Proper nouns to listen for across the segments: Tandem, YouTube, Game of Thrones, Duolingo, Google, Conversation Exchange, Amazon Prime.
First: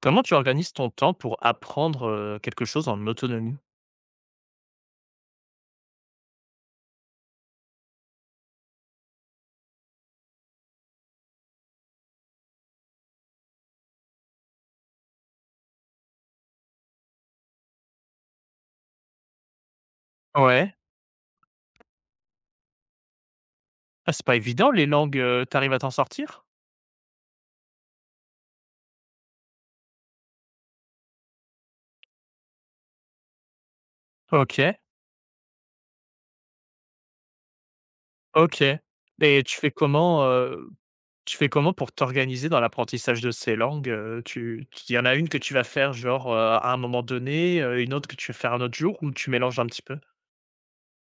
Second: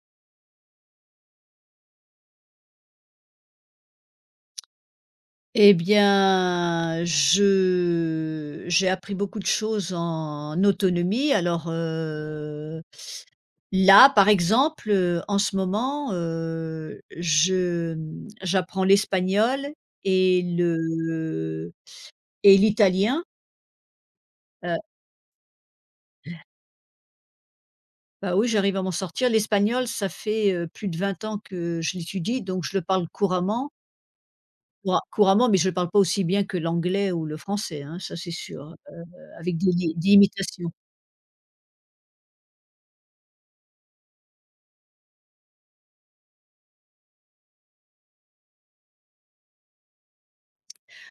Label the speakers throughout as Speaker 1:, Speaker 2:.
Speaker 1: Comment tu organises ton temps pour apprendre, quelque chose en autonomie?
Speaker 2: Eh bien, je j'ai appris beaucoup de choses en autonomie. Alors, là, par exemple, en ce moment, j'apprends l'espagnol et
Speaker 1: Ouais.
Speaker 2: le et l'italien.
Speaker 1: Ah, c'est pas évident
Speaker 2: Heu,
Speaker 1: les langues, tu à t'en sortir?
Speaker 2: oui, j'arrive à m'en sortir. L'espagnol, ça fait, plus de vingt ans que je l'étudie, donc je le parle couramment.
Speaker 1: OK,
Speaker 2: Couramment, mais je le parle pas aussi bien que l'anglais ou le français, hein, ça c'est
Speaker 1: OK
Speaker 2: sûr,
Speaker 1: et
Speaker 2: avec des imitations.
Speaker 1: tu fais comment pour t'organiser dans l'apprentissage de ces langues, tu il y en a une que tu vas faire genre, à un moment donné, une autre que tu vas faire un autre jour ou tu mélanges un petit peu?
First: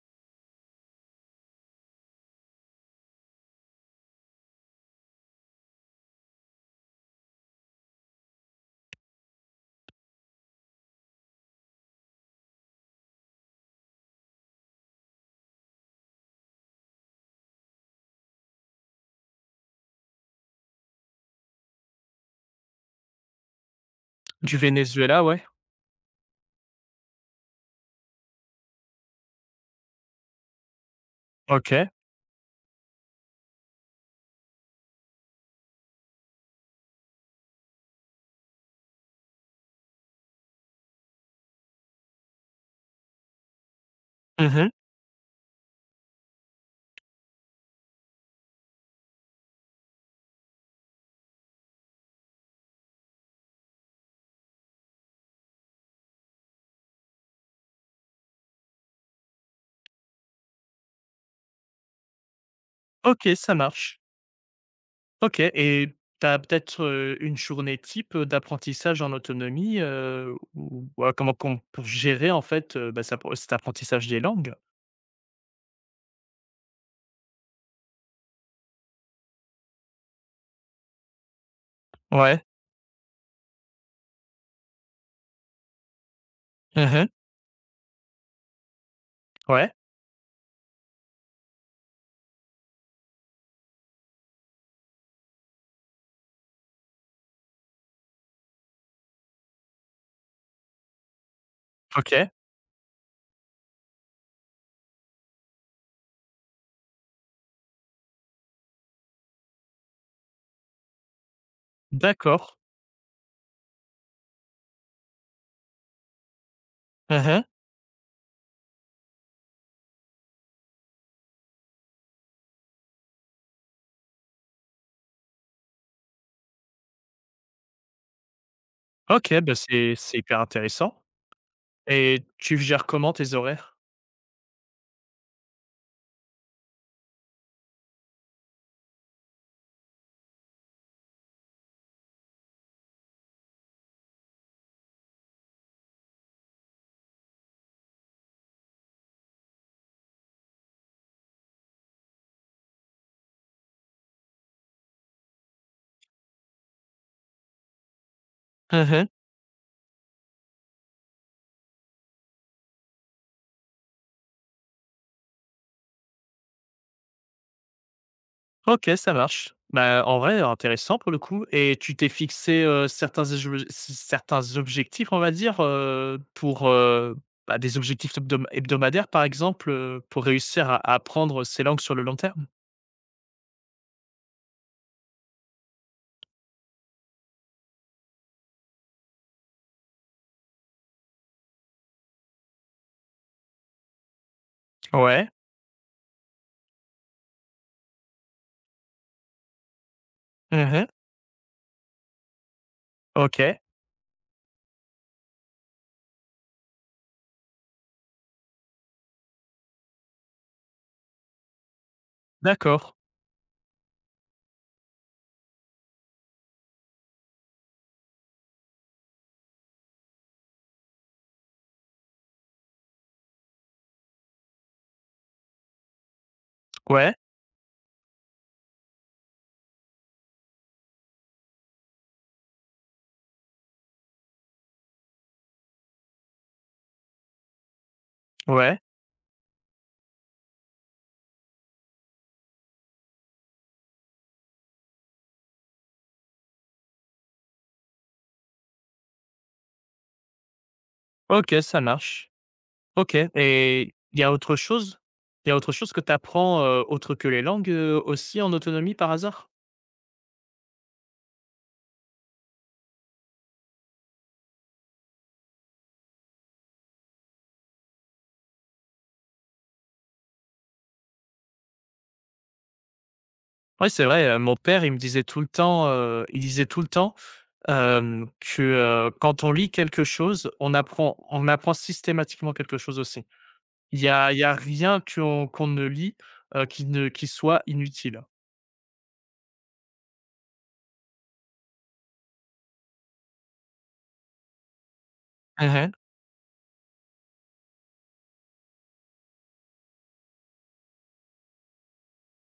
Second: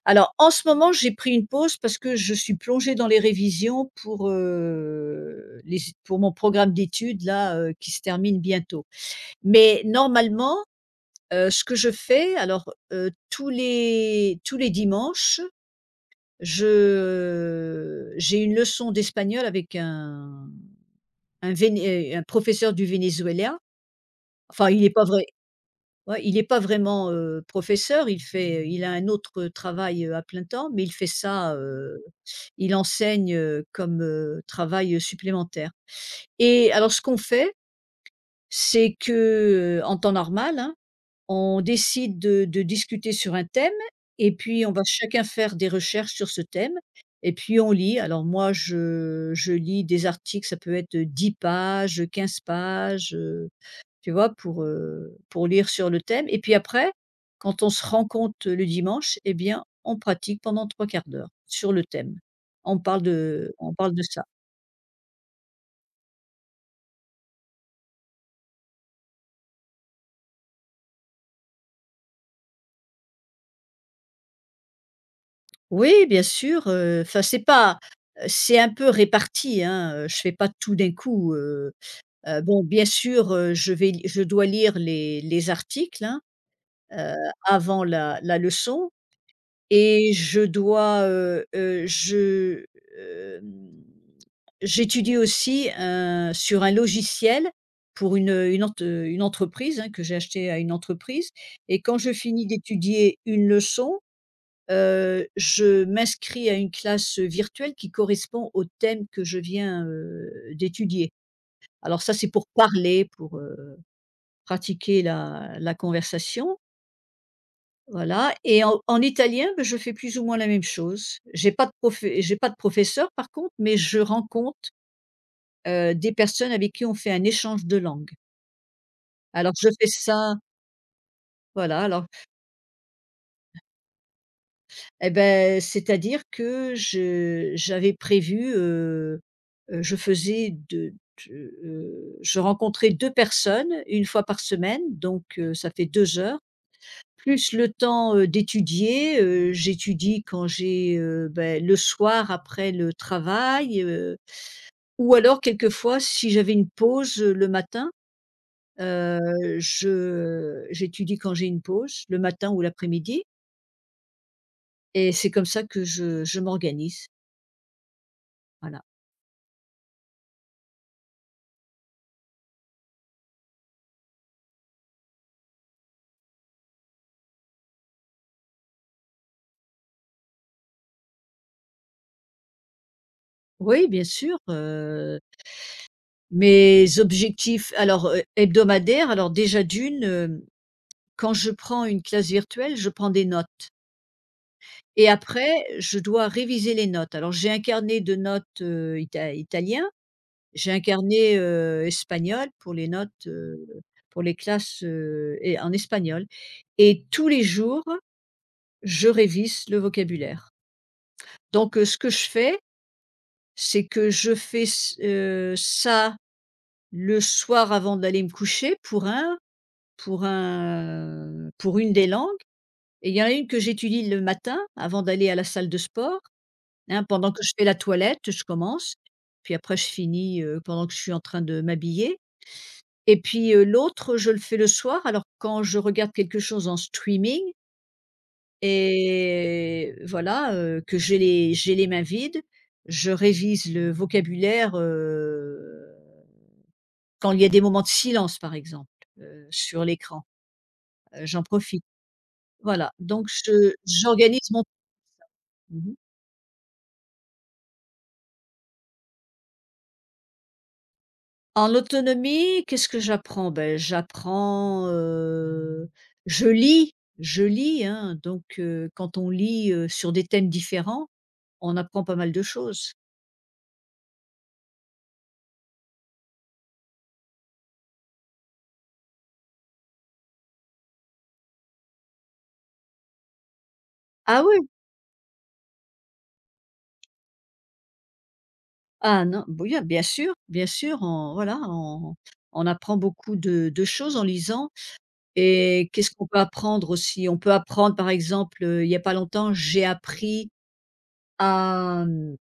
Speaker 2: Alors en ce moment, j'ai pris une pause parce que je suis plongée dans les révisions pour, les pour mon programme d'études là, qui se termine bientôt. Mais normalement, ce que je fais alors, tous les dimanches, je j'ai une leçon d'espagnol avec un professeur du Venezuela.
Speaker 1: Du
Speaker 2: Enfin, il n'est pas
Speaker 1: Venezuela,
Speaker 2: vrai
Speaker 1: ouais.
Speaker 2: Ouais, il n'est pas vraiment, professeur, il a un autre travail, à plein temps, mais il fait ça,
Speaker 1: OK.
Speaker 2: il enseigne, comme, travail, supplémentaire. Et alors ce qu'on fait, c'est que, en temps normal, hein, on décide de discuter sur un thème, et puis
Speaker 1: Mmh.
Speaker 2: on va chacun faire des recherches sur ce thème et puis on lit. Alors moi je lis des articles, ça peut être, 10 pages, 15 pages, tu vois? Pour lire sur le thème et puis après, quand on se rencontre le dimanche, et bien, on pratique pendant trois quarts d'heure sur le thème.
Speaker 1: OK, ça
Speaker 2: On parle
Speaker 1: marche.
Speaker 2: de ça.
Speaker 1: OK et tu as peut-être, une journée type, d'apprentissage en autonomie, ou ouais, comment qu'on pour gérer en fait, bah, cet apprentissage des langues?
Speaker 2: Oui, bien sûr, enfin c'est pas, c'est un peu réparti, hein, je fais pas tout d'un coup,
Speaker 1: Ouais.
Speaker 2: bon, bien sûr, je vais li je dois lire les articles, hein,
Speaker 1: Mmh.
Speaker 2: heu, avant la leçon.
Speaker 1: Ouais.
Speaker 2: Et je dois, je, hem j'étudie aussi, sur un logiciel pour une entreprise, hein, que j'ai acheté à une entreprise, et quand je
Speaker 1: OK.
Speaker 2: finis d'étudier une leçon, je m'inscris à une classe, virtuelle qui correspond au thème que je viens, d'étudier. Alors ça, c'est
Speaker 1: D'accord.
Speaker 2: pour parler, pour, pratiquer la conversation,
Speaker 1: Mmh.
Speaker 2: voilà. Et en en italien, beh, je fais plus ou moins la même chose. J'ai pas de professeur par contre, mais je rencontre des personnes avec qui on fait un échange de langue.
Speaker 1: OK, bah,
Speaker 2: Alors je fais
Speaker 1: c'est
Speaker 2: ça,
Speaker 1: hyper intéressant
Speaker 2: voilà, alors
Speaker 1: et tu gères comment tes horaires?
Speaker 2: eh ben, c'est-à-dire que je j'avais prévu, je faisais de, je rencontrais 2 personnes une fois par semaine, donc ça fait 2 heures, plus le temps, d'étudier, j'étudie quand j'ai, beh, le soir après le travail, ou alors quelquefois si j'avais une pause, le matin.
Speaker 1: Mmh.
Speaker 2: Je J'étudie quand j'ai une pause, le matin ou l'après-midi, et c'est comme ça que je m'organise, voilà.
Speaker 1: OK, ça marche. Bah, en vrai, intéressant pour le coup et tu t'es fixé, certains éjeu certains objectifs, on va dire, pour, bah, des objectifs hebdomadaires, par exemple, pour réussir à apprendre ces langues sur le long terme?
Speaker 2: Oui, bien sûr, mes objectifs alors, hebdomadaires, alors déjà d'une, quand je prends une classe virtuelle, je prends des notes, et
Speaker 1: Ouais.
Speaker 2: après je dois réviser les notes. Alors j'ai un carnet de notes, italien, j'ai un
Speaker 1: Mmh.
Speaker 2: carnet, espagnol pour les notes,
Speaker 1: OK.
Speaker 2: pour les classes, et en espagnol, et tous les jours je révise le vocabulaire. Donc ce que je fais,
Speaker 1: D'accord.
Speaker 2: c'est que je fais ç ça le soir avant d'aller me coucher pour un pour un pour une des langues, et il y en a une que j'étudie le matin avant d'aller à la salle de sport, hein.
Speaker 1: Ouais,
Speaker 2: Pendant que je fais la toilette, je commence, puis après je finis, pendant que je suis en train de m'habiller, et puis, l'autre, je le fais le soir. Alors quand je regarde quelque chose en streaming
Speaker 1: ouais.
Speaker 2: et voilà, que j'ai les mains vides, je révise le vocabulaire, quand il y a des moments de silence par exemple, sur l'écran, j'en
Speaker 1: OK, ça
Speaker 2: profite.
Speaker 1: marche.
Speaker 2: Voilà,
Speaker 1: OK
Speaker 2: donc je
Speaker 1: et il y a
Speaker 2: j'organise
Speaker 1: autre
Speaker 2: mon
Speaker 1: chose? Il y a autre chose
Speaker 2: mmh
Speaker 1: que tu apprends, autre que les langues, aussi en autonomie par hasard?
Speaker 2: En autonomie, qu'est-ce que j'apprends? Ben j'apprends, je lis, je lis, hein, donc quand on lit, sur des thèmes différents, on apprend pas mal de choses.
Speaker 1: Ouais, c'est vrai, mon père, il me disait tout le temps, il disait tout le temps hem, que, quand on lit quelque chose, on apprend systématiquement quelque chose aussi. Il
Speaker 2: Ah
Speaker 1: y a
Speaker 2: oui!
Speaker 1: rien qu'on qu'on ne lit, qui ne qui soit inutile.
Speaker 2: Ah non, bah oui, ah, bien sûr, on apprend beaucoup de choses en lisant. Et
Speaker 1: Mmh.
Speaker 2: qu'est-ce qu'on peut apprendre aussi? On peut apprendre, par exemple, il y a pas longtemps, j'ai appris à,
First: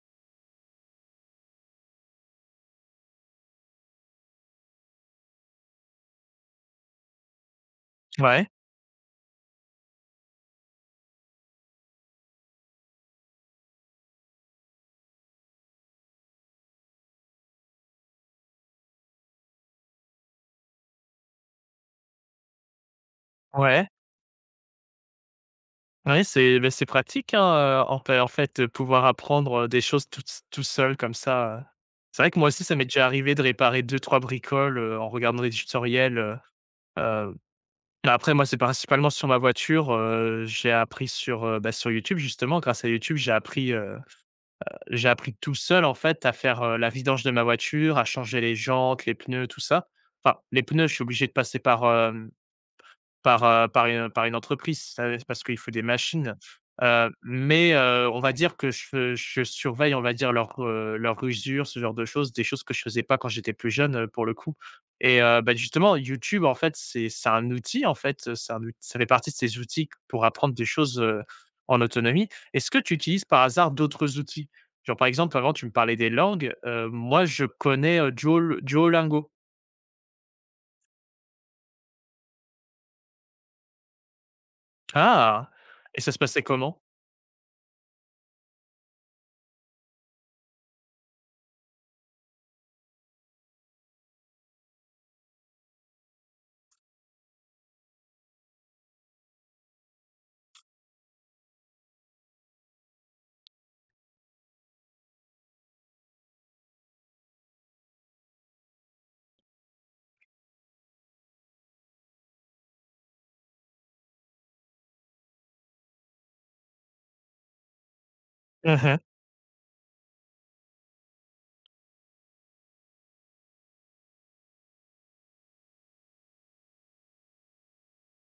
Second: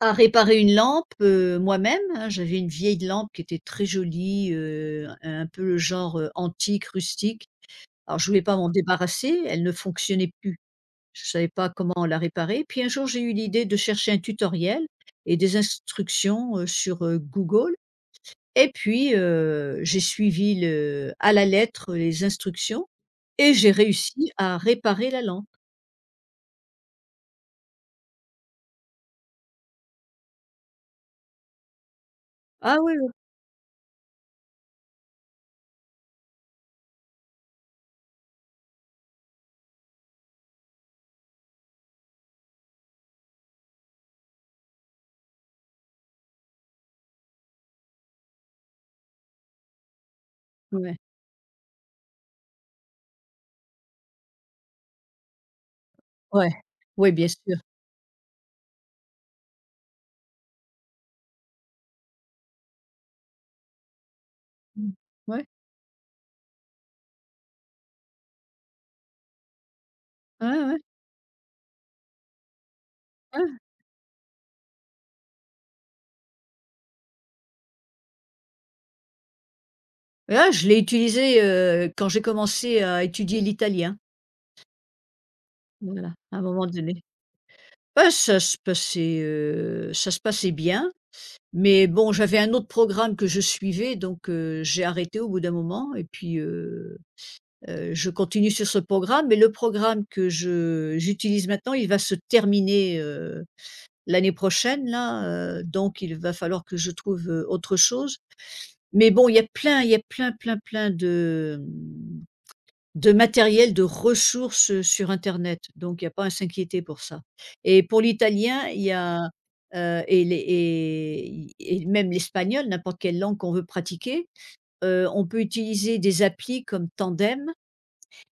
Speaker 2: à réparer une lampe, moi-même, hein. J'avais une vieille lampe qui était très jolie, un peu le genre, antique, rustique. Alors je voulais
Speaker 1: Ouais.
Speaker 2: pas m'en débarrasser, elle ne fonctionnait plus. Je savais pas comment la réparer. Puis un jour, j'ai eu l'idée de chercher un tutoriel et des instructions, sur, Google. Et puis, j'ai suivi le à la lettre les instructions, et j'ai
Speaker 1: Ouais,
Speaker 2: réussi à réparer la lampe.
Speaker 1: ouais, c'est beh, c'est pratique, hein, en fait, pouvoir apprendre, des choses tout s tout seul comme ça. C'est vrai que moi aussi, ça
Speaker 2: Ah
Speaker 1: m'est
Speaker 2: oui,
Speaker 1: déjà arrivé de réparer deux trois bricoles, en regardant des tutoriels, heu, après moi, c'est principalement sur ma voiture, j'ai appris sur, bah, sur YouTube justement. Grâce à YouTube, j'ai appris tout seul, en fait, à faire, la vidange de ma voiture, à changer les jantes, les pneus, tout ça. Enfin, les
Speaker 2: oui,
Speaker 1: pneus, je
Speaker 2: ouais,
Speaker 1: suis obligé de passer par, par, par une entreprise, ça c'est parce qu'il faut des machines,
Speaker 2: ouais, ouais, bien sûr.
Speaker 1: mais on va dire que je surveille, on va dire, leur, leur usure, ce genre de choses, des choses que je faisais pas quand j'étais plus jeune, pour le coup
Speaker 2: Mmh.
Speaker 1: et
Speaker 2: Ouais,
Speaker 1: bah, justement, YouTube, en fait, c'est un outil, en fait, c'est un out ça fait partie de ces outils pour
Speaker 2: ouais,
Speaker 1: apprendre des
Speaker 2: ouais,
Speaker 1: choses, en autonomie. Est-ce que tu utilises par
Speaker 2: ouais.
Speaker 1: hasard d'autres outils? Genre, par exemple, avant, tu me parlais des langues, moi, je connais, Duol Duolingo.
Speaker 2: Ah, je l'ai utilisé, quand j'ai commencé à étudier l'italien,
Speaker 1: Ah! Et ça
Speaker 2: voilà,
Speaker 1: se
Speaker 2: à un
Speaker 1: passait
Speaker 2: moment
Speaker 1: comment?
Speaker 2: donné. Bah, ça se passait bien, mais bon, j'avais un autre programme que je suivais donc, j'ai arrêté au bout d'un moment et puis, je continue sur ce programme, mais le programme que je j'utilise maintenant, il va se terminer, l'année prochaine là, donc il va falloir que je trouve, autre chose. Mais bon, il y a plein, plein, plein de, de matériel, de ressources, sur internet, donc il y a pas à s'inquiéter pour ça. Et pour l'italien, il y a, et les et même l'espagnol, n'importe quelle langue qu'on veut pratiquer, on peut utiliser des applis comme Tandem,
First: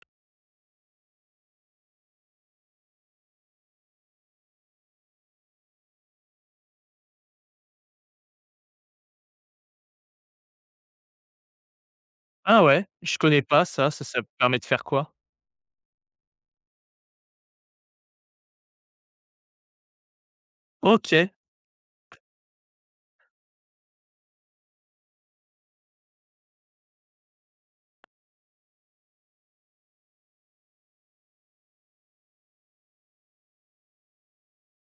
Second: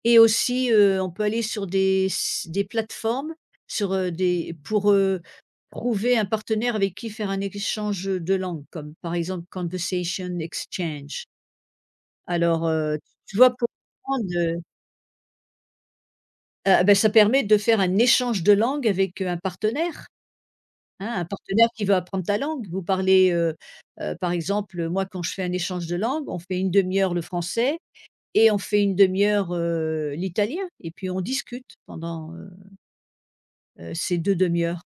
Speaker 2: et aussi, on peut aller sur des plateformes, sur, des pour, trouver un partenaire avec qui faire un échange, de langue, comme par exemple Conversation Exchange.
Speaker 1: Ah
Speaker 2: Alors,
Speaker 1: ouais? Je
Speaker 2: tu
Speaker 1: connais
Speaker 2: vois
Speaker 1: pas
Speaker 2: pour
Speaker 1: ça. Ça ça
Speaker 2: prendre,
Speaker 1: permet de faire quoi?
Speaker 2: ah bah, ça permet de faire un échange de langue avec, un partenaire, hein, un
Speaker 1: OK,
Speaker 2: partenaire qui veut apprendre ta langue. Vous parlez, par exemple, moi quand je fais un échange de langue, on fait une demi heure le français et on fait une demi heure, l'italien, et puis on discute pendant, c'est 2 demi-heures.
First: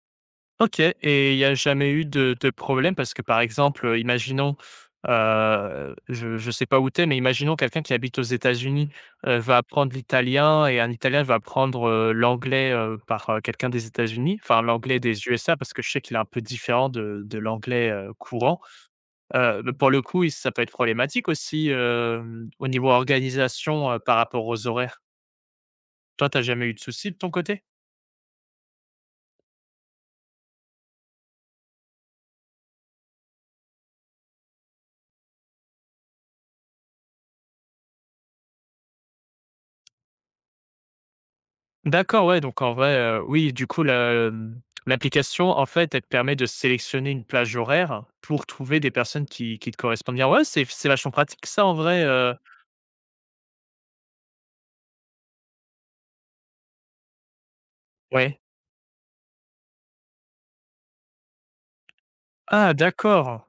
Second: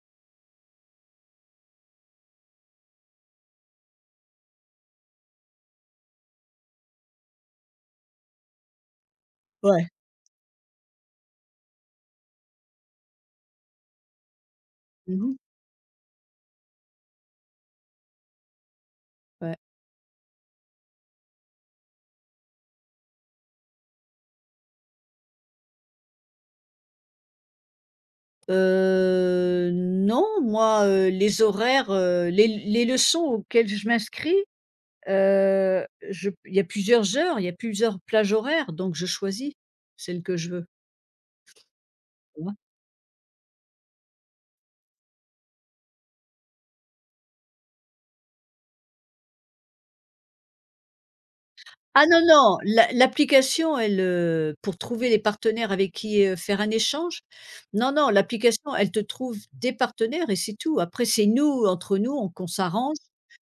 Speaker 1: OK et il y a jamais eu de problème? Parce que, par exemple, imaginons, je sais pas où tu es, mais imaginons quelqu'un qui habite aux États-Unis, va
Speaker 2: Ouais.
Speaker 1: apprendre l'italien et un Italien va apprendre, l'anglais, par, quelqu'un des États-Unis, enfin l'anglais des
Speaker 2: Mmh,
Speaker 1: USA parce que je sais qu'il est un peu différent de l'anglais, courant.
Speaker 2: ouais.
Speaker 1: Mais pour le coup, il ça peut être problématique aussi, hem, au niveau organisation, par rapport aux horaires? Toi, t'as jamais eu de soucis de ton côté?
Speaker 2: Non, moi, les leçons auxquelles je m'inscris, je il y a plusieurs heures, il y a plusieurs plages horaires, donc je choisis celle que je veux,
Speaker 1: D'accord, ouais,
Speaker 2: tu vois?
Speaker 1: donc en vrai, oui, du coup, la, mmh, l'application, en fait, elle te permet de sélectionner une plage horaire pour trouver des personnes qui te correspondent bien. Ouais, c'est vachement pratique ça en vrai,
Speaker 2: Ah non, non, l'application elle, pour trouver les partenaires avec qui, faire un échange, non, non,
Speaker 1: ouais.
Speaker 2: l'application elle te trouve des partenaires et c'est tout. Après c'est nous, entre nous on qu'on
Speaker 1: Ah
Speaker 2: s'arrange
Speaker 1: d'accord!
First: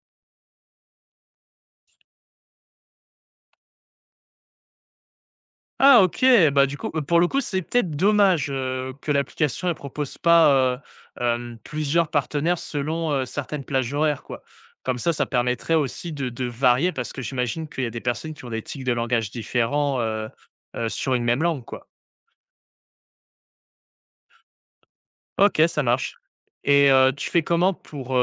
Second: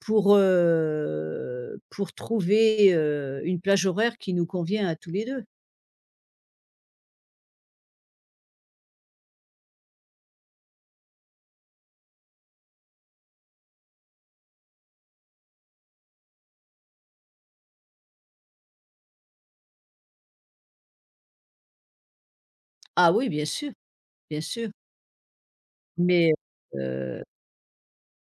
Speaker 2: pour, pour trouver, une plage horaire qui nous convient à tous les deux.
Speaker 1: Ah OK, bah, du coup, pour le coup, c'est peut-être dommage, que l'application ne propose pas, hem, plusieurs partenaires selon, certaines plages horaires, quoi. Comme ça permettrait aussi de varier parce que j'imagine qu'il y a des personnes qui ont des tics de langage différents, sur une même langue, quoi.
Speaker 2: Ah oui, bien sûr,
Speaker 1: OK, ça marche
Speaker 2: mais,
Speaker 1: et
Speaker 2: heu,
Speaker 1: tu fais comment pour,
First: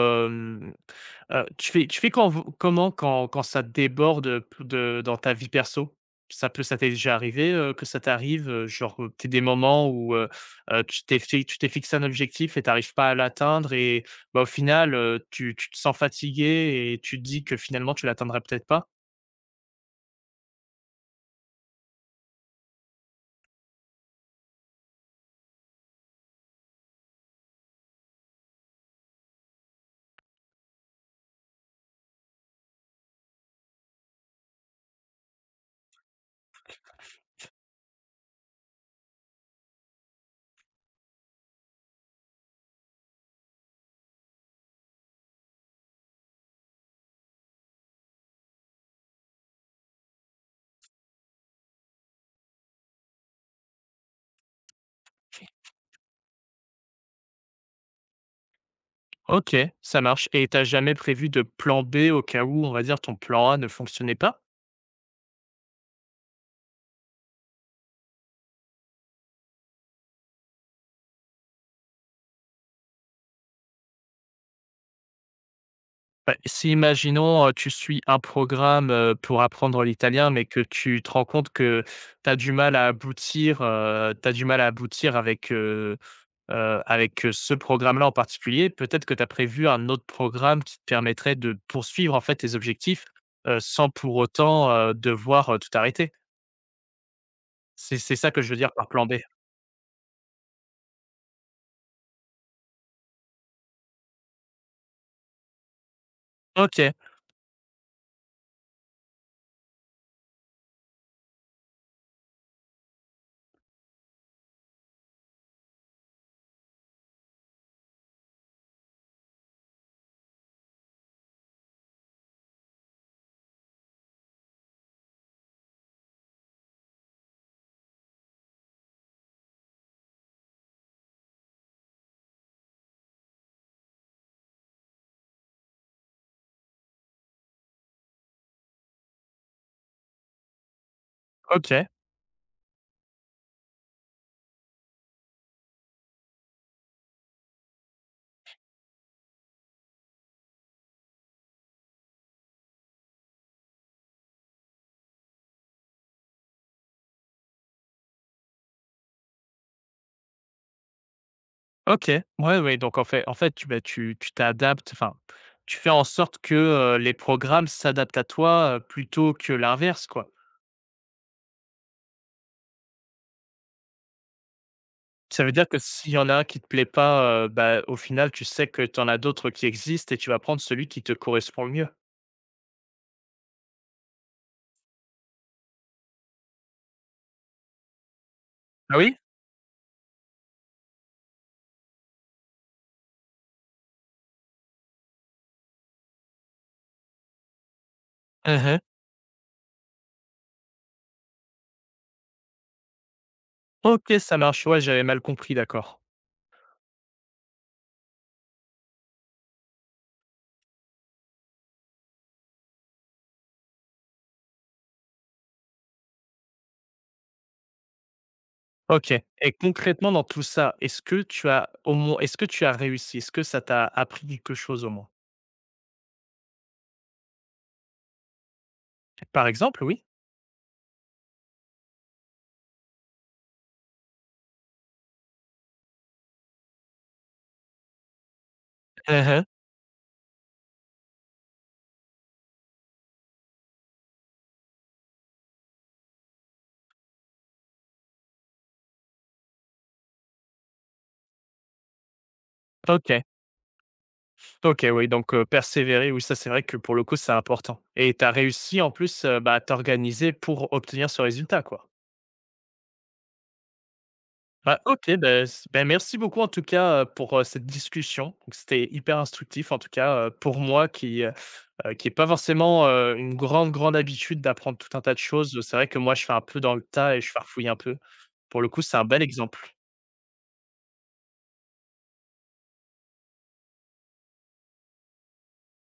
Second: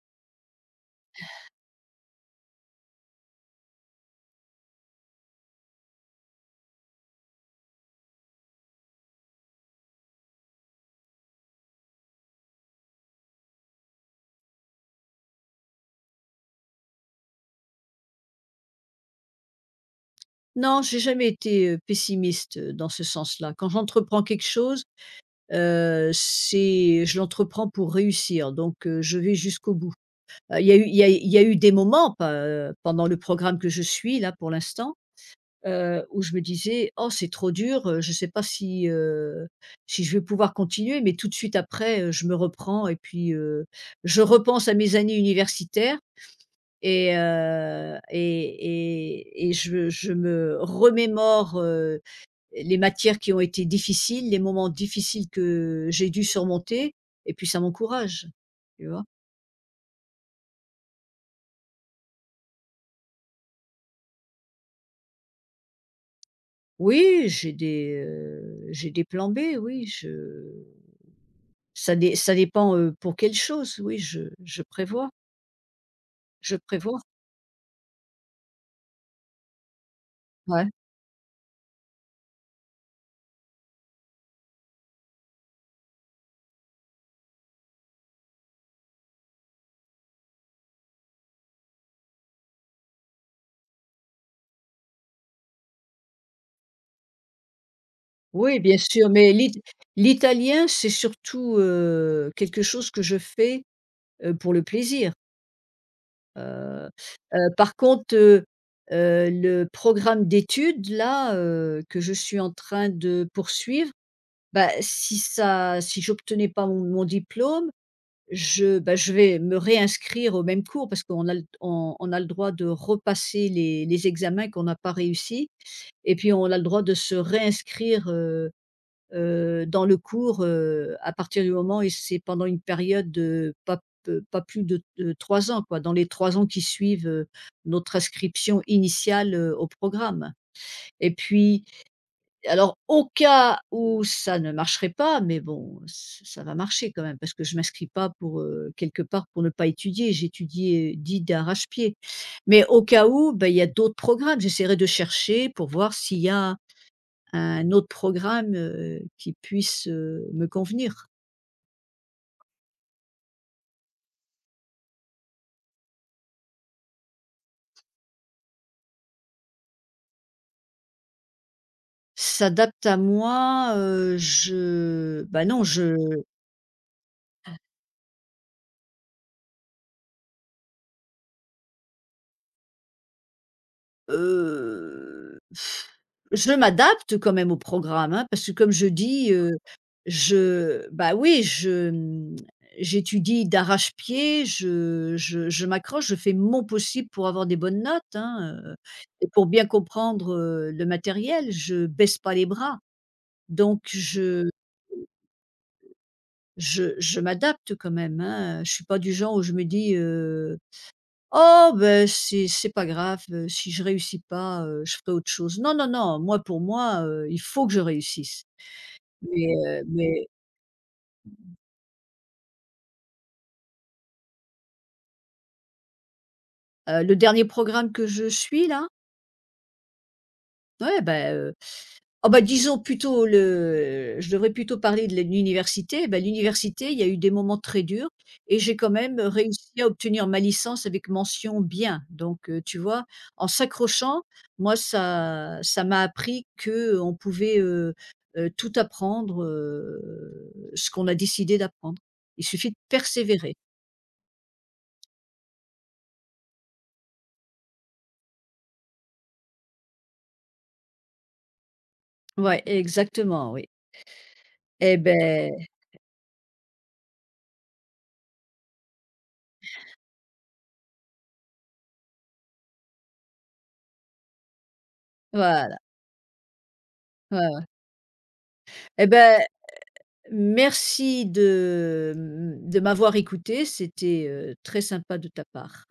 Speaker 1: heu, tu fais quand comment quand quand ça déborde, p de dans ta vie perso? Ça peut ça t'est déjà arrivé, que ça t'arrive, genre, tu des moments où, tu t'es fi tu t'es fixé un objectif et t'arrives pas à l'atteindre et bah, au final, tu tu te sens fatigué et tu te dis que finalement tu l'atteindrais peut-être pas?
Speaker 2: non, j'ai jamais été, pessimiste, dans ce sens-là. Quand j'entreprends quelque chose, c'est je l'entreprends pour réussir, donc, je vais jusqu'au bout. Il y a eu des moments, pas, pendant le programme que je suis là pour l'instant, où je me disais: «Oh c'est trop dur, je ne sais pas si, si je vais pouvoir continuer». Mais tout de suite après, je me reprends et puis, je repense à mes années universitaires, et je me remémore, les matières qui ont été difficiles, les moments difficiles que j'ai dû surmonter, et puis ça m'encourage, tu vois?
Speaker 1: OK, ça marche et t'as jamais prévu de plan B au cas où, on va dire, ton plan A ne fonctionnait pas?
Speaker 2: Oui, j'ai des plans B, oui, je Ça dé ça dépend, pour quelle chose, oui, je prévois,
Speaker 1: Bah,
Speaker 2: je
Speaker 1: si
Speaker 2: prévois.
Speaker 1: imaginons, tu suis un programme, pour apprendre l'italien, mais que
Speaker 2: Ouais.
Speaker 1: tu te rends compte que tu as du mal à aboutir, tu du mal à aboutir avec, avec, ce programme-là en particulier, peut-être que tu as prévu un autre programme qui te permettrait de poursuivre, en fait, tes objectifs, sans pour autant, devoir, tout arrêter? C'est ça que je veux
Speaker 2: Oui,
Speaker 1: dire
Speaker 2: bien
Speaker 1: par plan
Speaker 2: sûr,
Speaker 1: B.
Speaker 2: mais l'italien, c'est surtout, quelque chose que je fais, pour le plaisir.
Speaker 1: OK,
Speaker 2: Par contre, le programme d'études là, que je suis en train de poursuivre, bah, si j'obtenais pas mon diplôme, bah, je vais me réinscrire au même cours parce qu'on a le on a le droit de repasser les examens qu'on n'a pas réussi. Et puis on a le droit de se réinscrire, dans le cours, à partir du moment, et c'est pendant une période de pas plus de 3 ans, quoi, dans les 3 ans qui suivent, notre inscription initiale, au programme. Et puis
Speaker 1: OK,
Speaker 2: alors au cas où ça ne marcherait pas, mais bon, ç ça va marcher quand même parce que je m'inscris pas pour, quelque part pour ne pas étudier, j'étudie, dit d'arrache-pied, mais au cas où, ben il y a d'autres programmes, j'essaierai de chercher pour voir s'il y a un autre programme, qui puisse, me convenir.
Speaker 1: OK. Ouais, ouais, donc en fait, tu, bah, tu tu t'adaptes, enfin, tu fais en sorte que, les programmes s'adaptent à toi, plutôt que l'inverse, quoi.
Speaker 2: S'adapte à moi,
Speaker 1: Ça veut
Speaker 2: non,
Speaker 1: dire que s'il y en a un qui te plaît pas, bah, au final, tu sais que tu en as d'autres qui existent et tu vas prendre celui qui te correspond le mieux.
Speaker 2: heu, je m'adapte quand même au programme, hein, parce que comme je
Speaker 1: Ah oui?
Speaker 2: dis, oui, j'étudie d'arrache-pied, je m'accroche, je fais mon possible pour avoir des bonnes notes, hein,
Speaker 1: Mmh mh.
Speaker 2: et pour bien comprendre, le matériel, je baisse pas les bras. Donc
Speaker 1: OK, ça
Speaker 2: je
Speaker 1: marche. Ouais, j'avais mal compris, d'accord.
Speaker 2: Je m'adapte quand même, hein, je suis pas du genre où je me dis, «Oh ben c'est pas grave, si je réussis pas, je ferai autre chose». Non, non, non, moi pour moi, il faut que je réussisse.
Speaker 1: OK
Speaker 2: Mais
Speaker 1: et
Speaker 2: heu,
Speaker 1: concrètement dans
Speaker 2: mais
Speaker 1: tout ça, est-ce que tu as au moins est-ce que tu as réussi? Est-ce que ça t'a appris quelque chose au moins?
Speaker 2: le dernier programme que je suis là,
Speaker 1: Par exemple, oui.
Speaker 2: ouais, bah, oh, bah, disons plutôt le je devrais plutôt parler de l'université. Bah, l'université, il y a eu des moments très durs, et j'ai quand même
Speaker 1: Mmh.
Speaker 2: réussi à obtenir ma licence avec mention bien. Donc, tu vois? En s'accrochant, moi, ça m'a appris que on pouvait, tout apprendre, ce qu'on a décidé d'apprendre. Il suffit de
Speaker 1: OK.
Speaker 2: persévérer.
Speaker 1: OK, oui, donc persévérer, oui, ça, c'est vrai que pour le coup, c'est important et tu as réussi en plus, bah, à t'organiser pour obtenir ce résultat, quoi.
Speaker 2: Ouais, exactement, oui.
Speaker 1: Bah,
Speaker 2: Et
Speaker 1: OK, ben
Speaker 2: ben
Speaker 1: c beh, merci beaucoup en tout cas, pour, cette discussion. Donc c'était hyper instructif en tout cas, pour moi qui est pas forcément, une grande, grande habitude d'apprendre tout un tas de choses. C'est
Speaker 2: voilà,
Speaker 1: vrai que moi, je fais un peu dans le tas et je
Speaker 2: ouais, ouais.
Speaker 1: farfouille un peu. Pour le coup, c'est un
Speaker 2: Et
Speaker 1: bel
Speaker 2: ben
Speaker 1: exemple.
Speaker 2: merci de, de m'avoir écouté. C'était, très sympa de ta part.